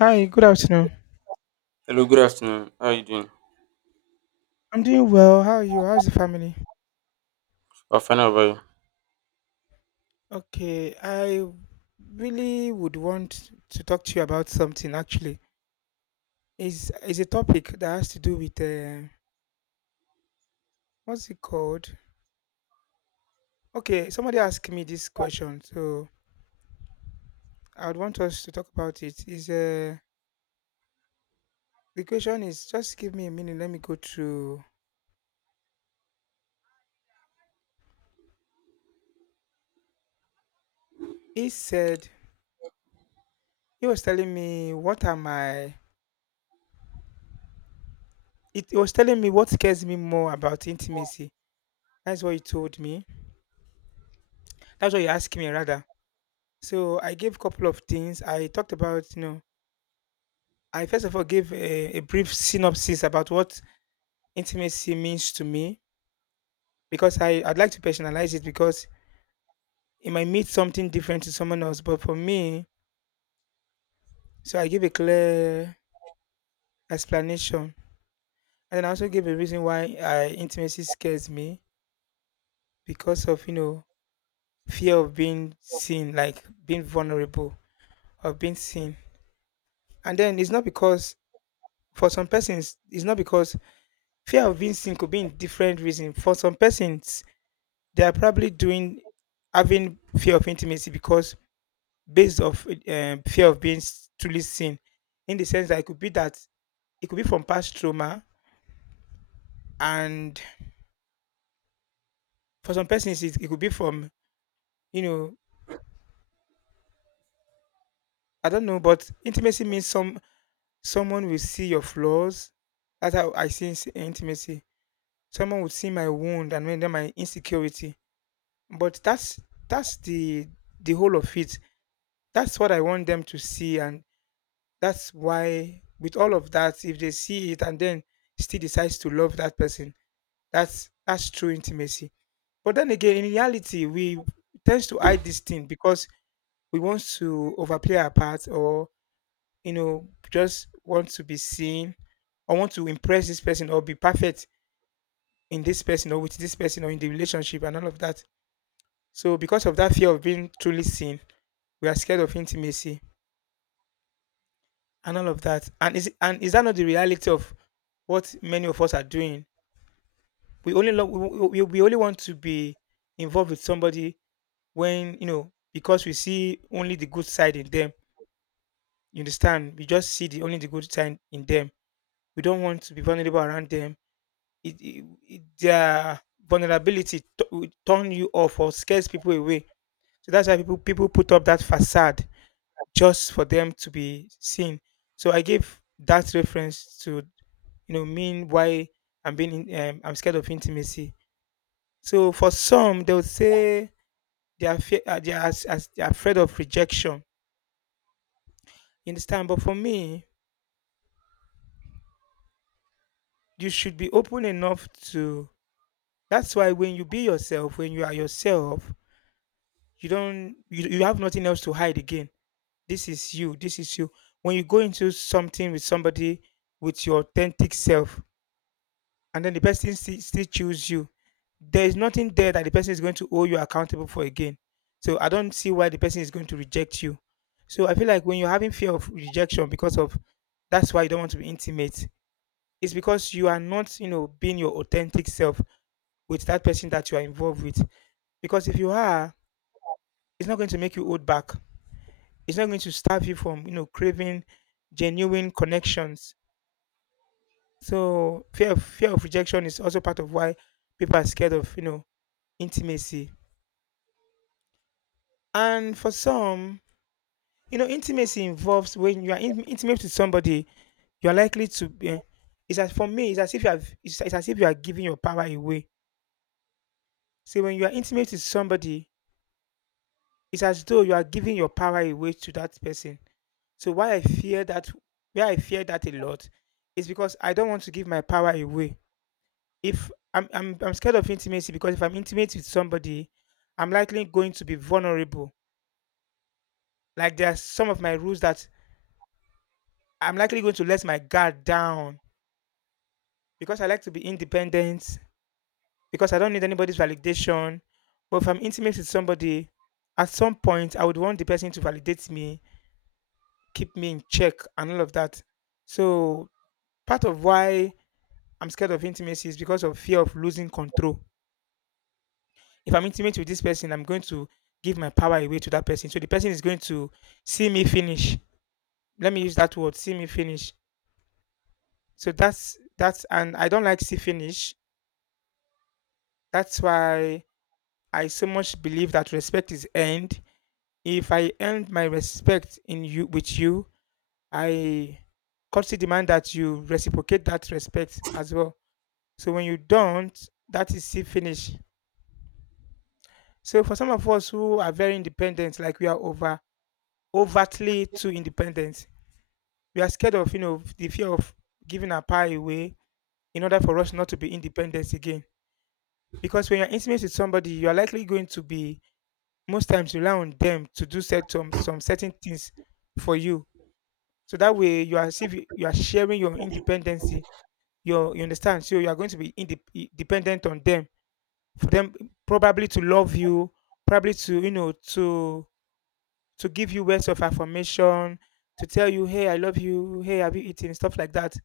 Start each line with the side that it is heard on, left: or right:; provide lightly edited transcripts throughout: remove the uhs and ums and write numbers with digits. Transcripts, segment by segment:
left: Hi, good afternoon.
right: Hello, good afternoon. How are you doing?
left: I'm doing well. How are you? How's the family?
right: I fine, how about you?
left: Okay, I really would want to talk to you about something actually. Is a topic that has to do with what's it called? Okay, somebody asked me this question, so I would want us to talk about it. Is the question is just give me a minute. Let me go through. He said he was telling me what am I? It, he was telling me what scares me more about intimacy. That's what he told me. That's what he asked me rather. So I gave a couple of things. I talked about, you know, I first of all gave a brief synopsis about what intimacy means to me because I'd like to personalize it because it might mean something different to someone else. But for me, so I give a clear explanation. And then I also gave a reason why I, intimacy scares me because of, you know, fear of being seen, like being vulnerable, of being seen. And then it's not because, for some persons, it's not because fear of being seen could be in different reasons. For some persons, they are probably doing having fear of intimacy because based of fear of truly seen. In the sense that it could be from past trauma, and for some persons it could be from, you know, I don't know, but intimacy means someone will see your flaws. That's how I see intimacy. Someone would see my wound and then my insecurity. But that's the whole of it. That's what I want them to see, and that's why with all of that, if they see it and then still decides to love that person, that's true intimacy. But then again, in reality, we tend to hide this thing because we want to overplay our part, or, you know, just want to be seen, or want to impress this person, or be perfect in this person, or with this person, or in the relationship, and all of that. So because of that fear of being truly seen, we are scared of intimacy and all of that. And is that not the reality of what many of us are doing? We only love, We only want to be involved with somebody when, you know, because we see only the good side in them. You understand? We just see the only the good side in them. We don't want to be vulnerable around them. Their vulnerability will turn you off or scares people away. So that's why people put up that facade just for them to be seen. So I gave that reference to, you know, mean why I'm scared of intimacy. So for some they would say they are, fe- they, are as they are afraid of rejection, you understand, but for me you should be open enough to, that's why when you are yourself you, you have nothing else to hide again. This is you, this is you. When you go into something with somebody with your authentic self, and then the person still choose you, there is nothing there that the person is going to owe you accountable for again. So I don't see why the person is going to reject you. So I feel like when you're having fear of rejection because of, that's why you don't want to be intimate. It's because you are not, you know, being your authentic self with that person that you are involved with. Because if you are, it's not going to make you hold back. It's not going to stop you from, you know, craving genuine connections. So fear of rejection is also part of why people are scared of, you know, intimacy. And for some, you know, intimacy involves when you are intimate with somebody, you are likely to be, eh, it's, as for me, it's as if you are giving your power away. See, when you are intimate with somebody, it's as though you are giving your power away to that person. So why I fear that, why I fear that a lot, is because I don't want to give my power away. If I'm, I'm scared of intimacy because if I'm intimate with somebody, I'm likely going to be vulnerable. Like there are some of my rules that I'm likely going to let my guard down because I like to be independent, because I don't need anybody's validation. But if I'm intimate with somebody, at some point, I would want the person to validate me, keep me in check, and all of that. So, part of why I'm scared of intimacy is because of fear of losing control. If I'm intimate with this person, I'm going to give my power away to that person. So, the person is going to see me finish. Let me use that word see me finish. So, that's and I don't like see finish. That's why I so much believe that respect is earned. If I earned my respect in you with you, I courtesy demand that you reciprocate that respect as well. So when you don't, that is see finish. So for some of us who are very independent, like we are over overtly too independent, we are scared of, you know, the fear of giving our pie away in order for us not to be independent again. Because when you're intimate with somebody, you are likely going to be most times rely on them to do set some certain things for you. So that way you are as if you are sharing your independency. You understand? So you are going to be dependent on them, for them probably to love you, probably to, you know, to give you words of affirmation, to tell you, hey, I love you, hey, have you eaten, stuff like that.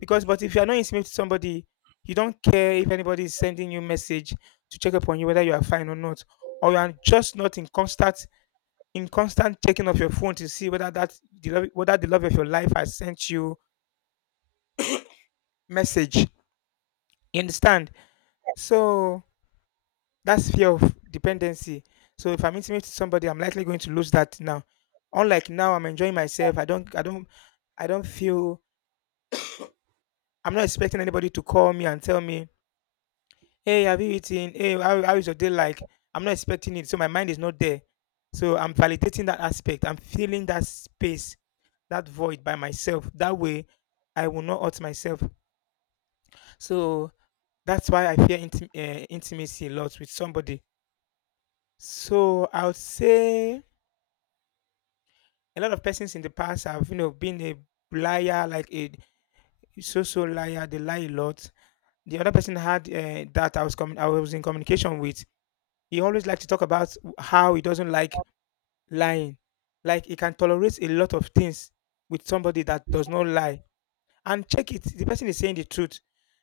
left: Because but if you are not intimate to somebody, you don't care if anybody is sending you message to check up on you whether you are fine or not, or you are just not in constant in constant checking of your phone to see whether whether the love of your life has sent you message. You understand? So that's fear of dependency. So if I'm intimate to somebody, I'm likely going to lose that now. Unlike now, I'm enjoying myself. I don't feel. I'm not expecting anybody to call me and tell me hey, have you eaten? How is your day like? I'm not expecting it. So my mind is not there. So I'm validating that aspect. I'm filling that space, that void by myself. That way, I will not hurt myself. So that's why I fear intimacy a lot with somebody. So I would say a lot of persons in the past have, you know, been a liar, like a so-so liar. They lie a lot. The other person had that I was in communication with. He always liked to talk about how he doesn't like lying. Like he can tolerate a lot of things with somebody that does not lie. And check it, the person is saying the truth.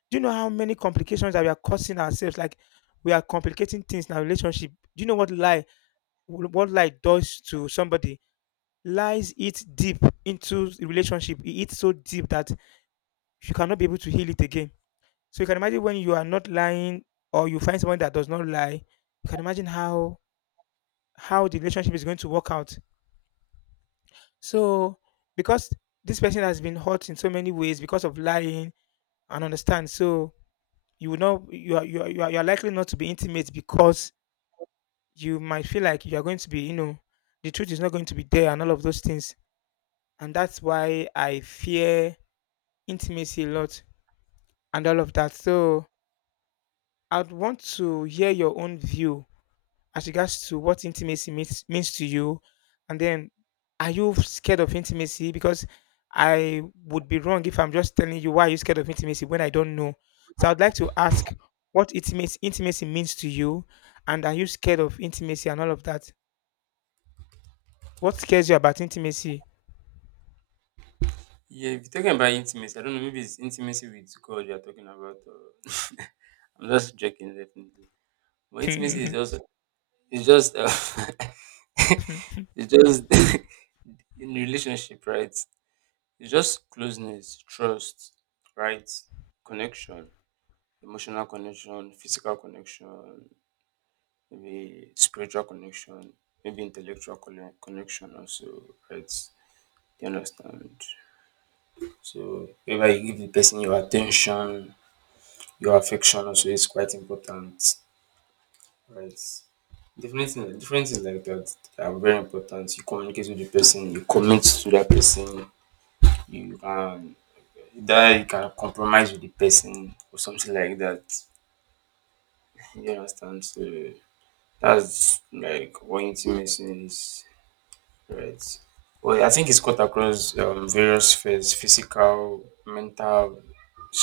left: Do you know how many complications that we are causing ourselves? Like we are complicating things in our relationship. Do you know what lie does to somebody? Lies eat deep into the relationship. It eats so deep that you cannot be able to heal it again. So you can imagine when you are not lying or you find someone that does not lie, you can imagine how the relationship is going to work out. So because this person has been hurt in so many ways because of lying and understand, so you are, you are likely not to be intimate because you might feel like you are going to be, you know, the truth is not going to be there and all of those things, and that's why I fear intimacy a lot and all of that. So I'd want to hear your own view as regards to what intimacy means means to you, and then are you scared of intimacy? Because I would be wrong if I'm just telling you why are you scared of intimacy when I don't know. So I'd like to ask what intimacy means to you, and are you scared of intimacy and all of that? What scares you about intimacy?
right: Yeah, if you're talking about intimacy, I don't know, maybe it's intimacy with God you're talking about. Or I'm just joking, definitely. But intimacy is just, it's just, uh,
left: Hmm.
right: it's just in relationship, right? It's just closeness, trust, right? Connection, emotional connection, physical connection, maybe spiritual connection, maybe intellectual connection also, right? You understand? So whenever you give the person your attention, your affection also is quite important, right? Different things like that are very important. You communicate with the person, you commit to that person, you can that you can compromise with the person or something like that. You understand? So that's like what intimacy is. Right. Well, I think it's cut across various spheres, physical, mental,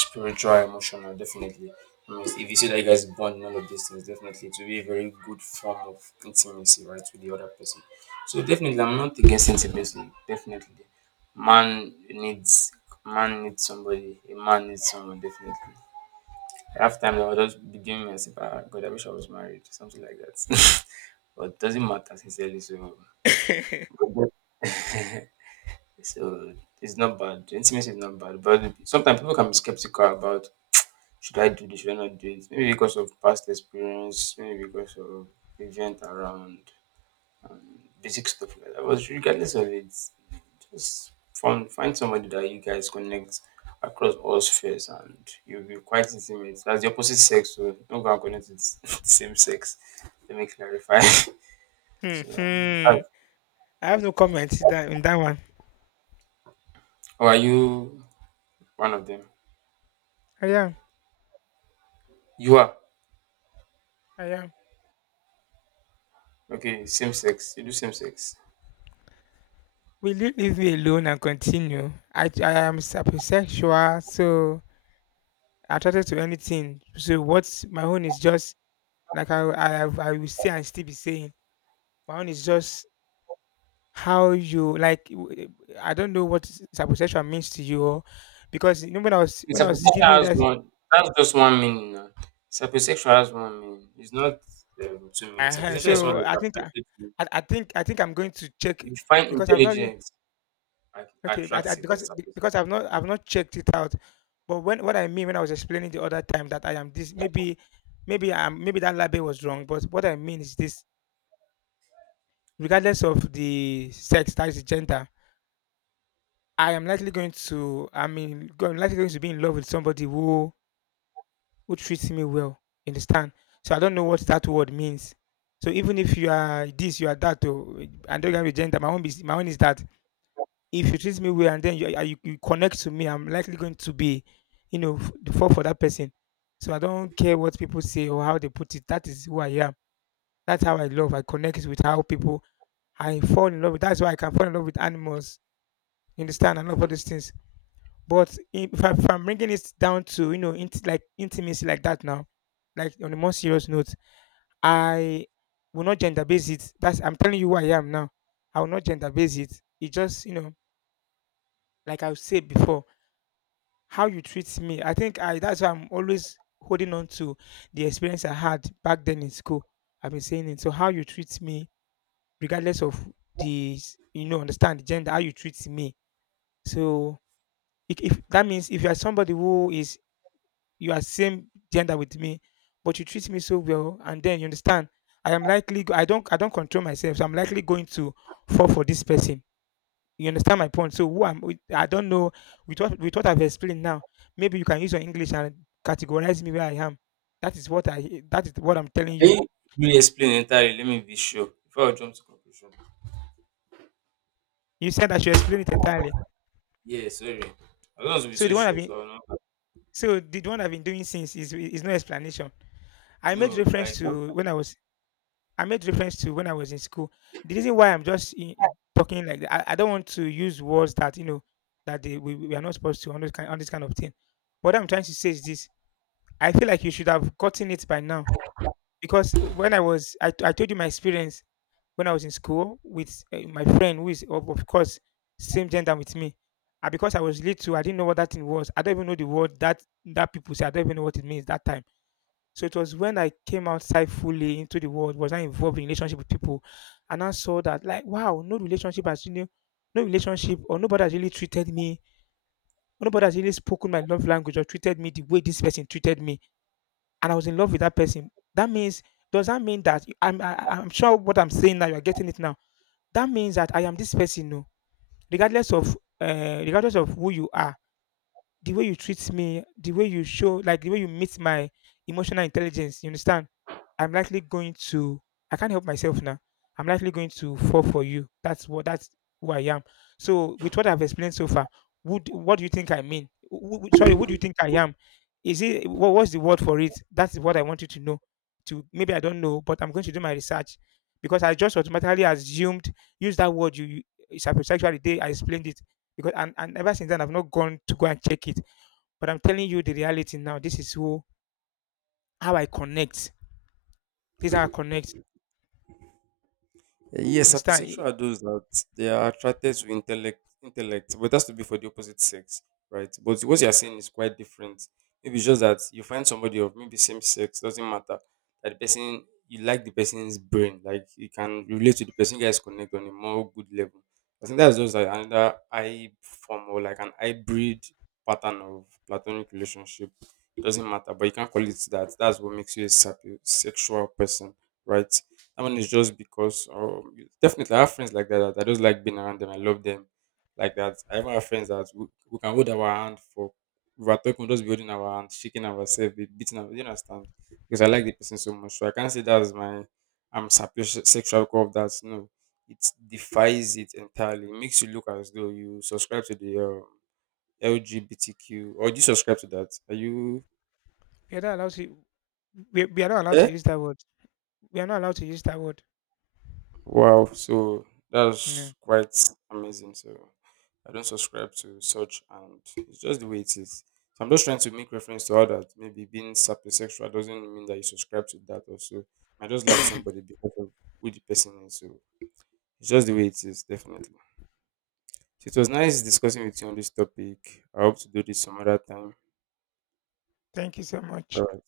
right: spiritual, emotional, definitely. I mean, if you see that you guys bond in all of these things, definitely it will be a very good form of intimacy, right, with the other person. So, definitely, I'm not against intimacy. Definitely. Man needs man needs somebody, a man needs someone, definitely. Half time, I was just beginning myself, ah, God, I wish I was married, something like that. But doesn't matter, sincerely. So, so it's not bad. Intimacy is not bad, but sometimes people can be skeptical about should I do this, should I not do it? Maybe because of past experience, maybe because of event around um, basic stuff like that. But regardless of it, just find somebody that you guys connect across all spheres, and you'll be quite intimate. That's the opposite sex, so don't go and connect with the same sex. Let me clarify. so, um,
left: Hmm.
right: how
left: I have no comment in in that one.
right: how are you? One of them.
left: I am.
right: You are.
left: I am.
right: Okay, same sex. You do same sex.
left: Will you leave me alone and continue? I am sapiosexual, so attracted to anything. So what's my own is just like I will say and still be saying my own is just how you like. I don't know what saposexual means to you, because you know when I was
right: It's
left: when I was
right: sapiosexual
left: giving you
right: has
left: that.
right: one. That's just one meaning now. Sapiosexual has one meaning. It's not two meanings.
left: Uh-huh,
right: Sapiosexual is one
left: so
right: that is attracted to.
left: I think I'm going to check
right: You find
left: because I've not re-
right: intelligence
left: okay, I, I,
right: attractive.
left: because
right: Yes,
left: be-
right: sapiosexual.
left: because I've not I've not checked it out. But when what I mean when I was explaining the other time that I am this, maybe maybe that label was wrong. But what I mean is this: regardless of the sex, that is the gender, I am likely going to, I'm likely going to be in love with somebody who treats me well. You understand? So I don't know what that word means. So even if you are this, you are that, or and don't have a gender, my own is that if you treat me well and then you connect to me, I'm likely going to be, you know, f- the fall for that person. So I don't care what people say or how they put it. That is who I am. That's how I love. I connect with how people. I fall in love with. That's why I can fall in love with animals. You understand, and all of these things. But if, I, if I'm bringing it down to like intimacy like that now, like on a more serious note, I will not gender base it. That's I'm telling you who I am now. I will not gender base it. It just like I said before, how you treat me. I think I That's why I'm always holding on to the experience I had back then in school. I've been saying it. So how you treat me, regardless of the s- you know understand the gender, how you treat me. So if that means if you are somebody who is you are same gender with me, but you treat me so well, and then you understand I am I don't control myself, so I'm likely going to fall for this person. You understand my point? So I don't know with what I've explained now. Maybe you can use your English and categorize me where I am. That is what I that is what I'm telling
right: Can
left: you.
right: you really explain entirely? Let me be sure before I jump to conclusion.
left: You said I should explain it entirely.
right: Yeah, sorry. I don't want to be
left: So
right: so
left: the one I've
right: sure.
left: been
right: So
left: so the one I've been doing since is no explanation. I made
right: no, no,
left: reference
right: like
left: to when I was I made reference to when I was in school. The reason why I'm just in, talking like that, I don't want to use words that you know that they, we are not supposed to on this kind of thing. What I'm trying to say is this: I feel like you should have gotten it by now because when I was, I told you my experience when I was in school with my friend who is of course, same gender with me. And because I was little, I didn't know what that thing was. I don't even know the word that that people say. I don't even know what it means that time. So it was when I came outside fully into the world, was not involved in relationship with people, and I saw that, like, wow, no relationship has really, no relationship or nobody has really treated me, nobody has really spoken my love language or treated me the way this person treated me, and I was in love with that person. That means, does that mean that I'm sure what I'm saying now you are getting it now. That means that I am this person, no, regardless of who you are, the way you treat me, the way you show, like the way you meet my emotional intelligence, you understand? I'm likely going to, I can't help myself now. I'm likely going to fall for you. That's who I am. So, with what I've explained so far, would, what do you think I mean? Sorry, what do you think I am? Is it, what's the word for it? That's what I want you to know. To, maybe I don't know, but I'm going to do my research because I just automatically assumed, use that word, you, it's hypersexual the day I explained it because and ever since then I've not gone to go and check it. But I'm telling you the reality now. This is who How I connect. This is how I connect.
right: uh, yes,
left: Understand?
right: sapiosexual
left: Eh,
right: are those that they are attracted to intellect, intellect, but that's to be for the opposite sex, right? But what you're saying is quite different. Maybe it's just that you find somebody of maybe same sex, doesn't matter. That the person, you like the person's brain, like you can relate to the person, you guys connect on a more good level. I think that's just like another I form or like an hybrid pattern of platonic relationship. It doesn't matter, but you can't call it that. That's what makes you a sapiosexual person, right? That one is just because definitely I have friends like that, that I just like being around them. I love them like that. I even have friends that we can hold our hand for we are talking, we'll just be holding our hand, shaking ourselves, be beating our, you understand? Because I like the person so much. So I can't say that's my I'm sexual core of that. No. It defies it entirely. It makes you look as though you subscribe to the LGBTQ, or do you subscribe to that? Are you,
left: we are not allowed to. We are not allowed to
right: eh?
left: use that word. We are not allowed to use that word.
right: Wow, so
left: Yeah.
right: that's quite amazing. So I don't subscribe to such, and it's just the way it is. So I'm just trying to make reference to how that maybe being sapiosexual doesn't mean that you subscribe to that also. I just like somebody because of who the person is. So it's just the way it is, definitely. So it was nice discussing with you on this topic. I hope to do this some other time.
left: Thank you so
right: All
left: much.
right: right.